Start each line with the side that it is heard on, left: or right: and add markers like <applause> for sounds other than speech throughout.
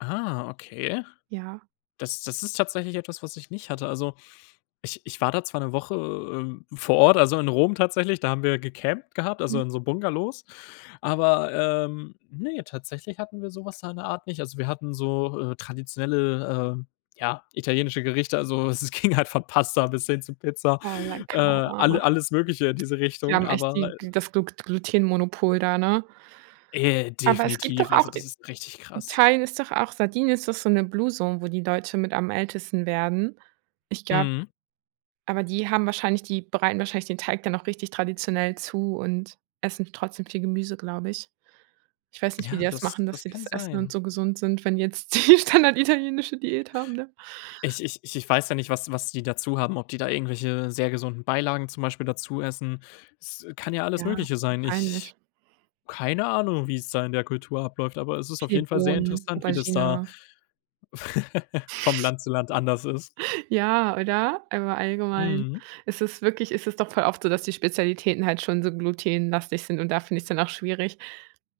left: Ah, okay.
right: Ja.
left: Das das ist tatsächlich etwas, was ich nicht hatte. Also, ich ich war da zwar 'ne Woche, ähm, vor Ort, also in Rom tatsächlich- da haben wir gecampt gehabt, also
right: Mhm.
left: in so Bungalows. Aber, ähm, ne, tatsächlich hatten wir so was da in der Art nicht. Also, wir hatten so, äh, traditionelle, äh, ja, italienische Gerichte. Also, es ging halt von Pasta bis hin zu Pizza, äh, alle
right: <unintelligible>
left: alles Mögliche in diese
right: Die
left: Richtung,
right: haben echt
left: aber,
right: die
left: äh
right: Glu das Glugt Glutenmonopol da, ne?
left: Äh,
right: Aber es gibt doch
left: definitiv.
right: auch
left: Also,
right: i
left: das ist richtig krass.
right: Italien ist doch auch Sardinien ist doch so 'ne Blue Zone, wo die Leute mit am ältesten werden. Ich glaub
left: Mhm.
right: Aber die haben wahrscheinlich die bereiten wahrscheinlich den Teig dann auch richtig traditionell zu und essen trotzdem viel Gemüse, glaube ich. Ich weiß nicht, wie die
left: Ja,
right: das machen,
left: das
right: dass
left: das
right: sie
left: kann
right: das essen und
left: sein.
right: so gesund sind, wenn die jetzt die standarditalienische Diät haben, ne?
left: Ich ich ich ich weiß ja nicht, was was die dazu haben, ob die da irgendwelche sehr gesunden Beilagen zum Beispiel dazu essen. Es kann ja alles
right: Ja,
left: Mögliche sein. Ich
right: wahrscheinlich.
left: keine Ahnung, wie es da in der Kultur abläuft, aber es ist auf
right: Viel
left: jeden Fall sehr
right: Bohnen,
left: interessant, wie das da
right: Aubergine.
left: <laughs> vom
right: <chuckles>
left: Land zu Land anders ist.
right: <chuckles> Ja, oder? Aber allgemein
left: Mhm.
right: ist es wirklich ist es doch voll oft so, dass die Spezialitäten halt schon so glutenlastig sind, und da finde ich es dann auch schwierig.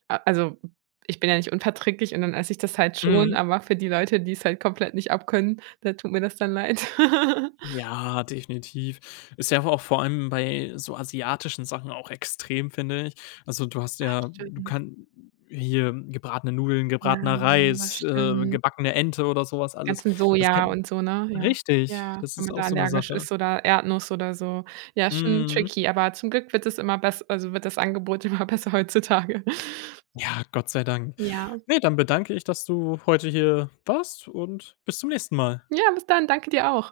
right: A also, ich bin ja nicht unverträglich, und dann esse ich das halt schon,
left: Mhm.
right: aber für die Leute, die es halt komplett nicht abkönnen, da tut mir das dann leid. <laughs>
left: Ja, definitiv. Ist ja aber auch vor allem bei so asiatischen Sachen auch extrem, finde ich. Also du hast
right: Ach,
left: ja du
right: stimmt.
left: kann hier gebratene Nudeln,
right: Ja.
left: gebratener Reis, äh,
right: <unintelligible>
left: gebackene Ente oder so was
right: Die
left: alles.
right: ganzen
left: Das
right: Soja
left: kann
right: und so, ne? Ja.
left: richtig,
right: Ja.
left: das
right: Wenn
left: ist
right: man
left: auch
right: da
left: so 'ne
right: allergisch
left: Sache.
right: ist oder Erdnuss oder so. Ja, schon
left: Mhm.
right: tricky, aber zum Glück wird es immer bess also wird das Angebot immer besser heutzutage. <laughs>
left: Ja, Gott sei Dank.
right: Ja.
left: Ne, dann bedanke ich, dass du heute hier warst und bis zum nächsten Mal.
right: Ja, bis dann. Danke, dir auch.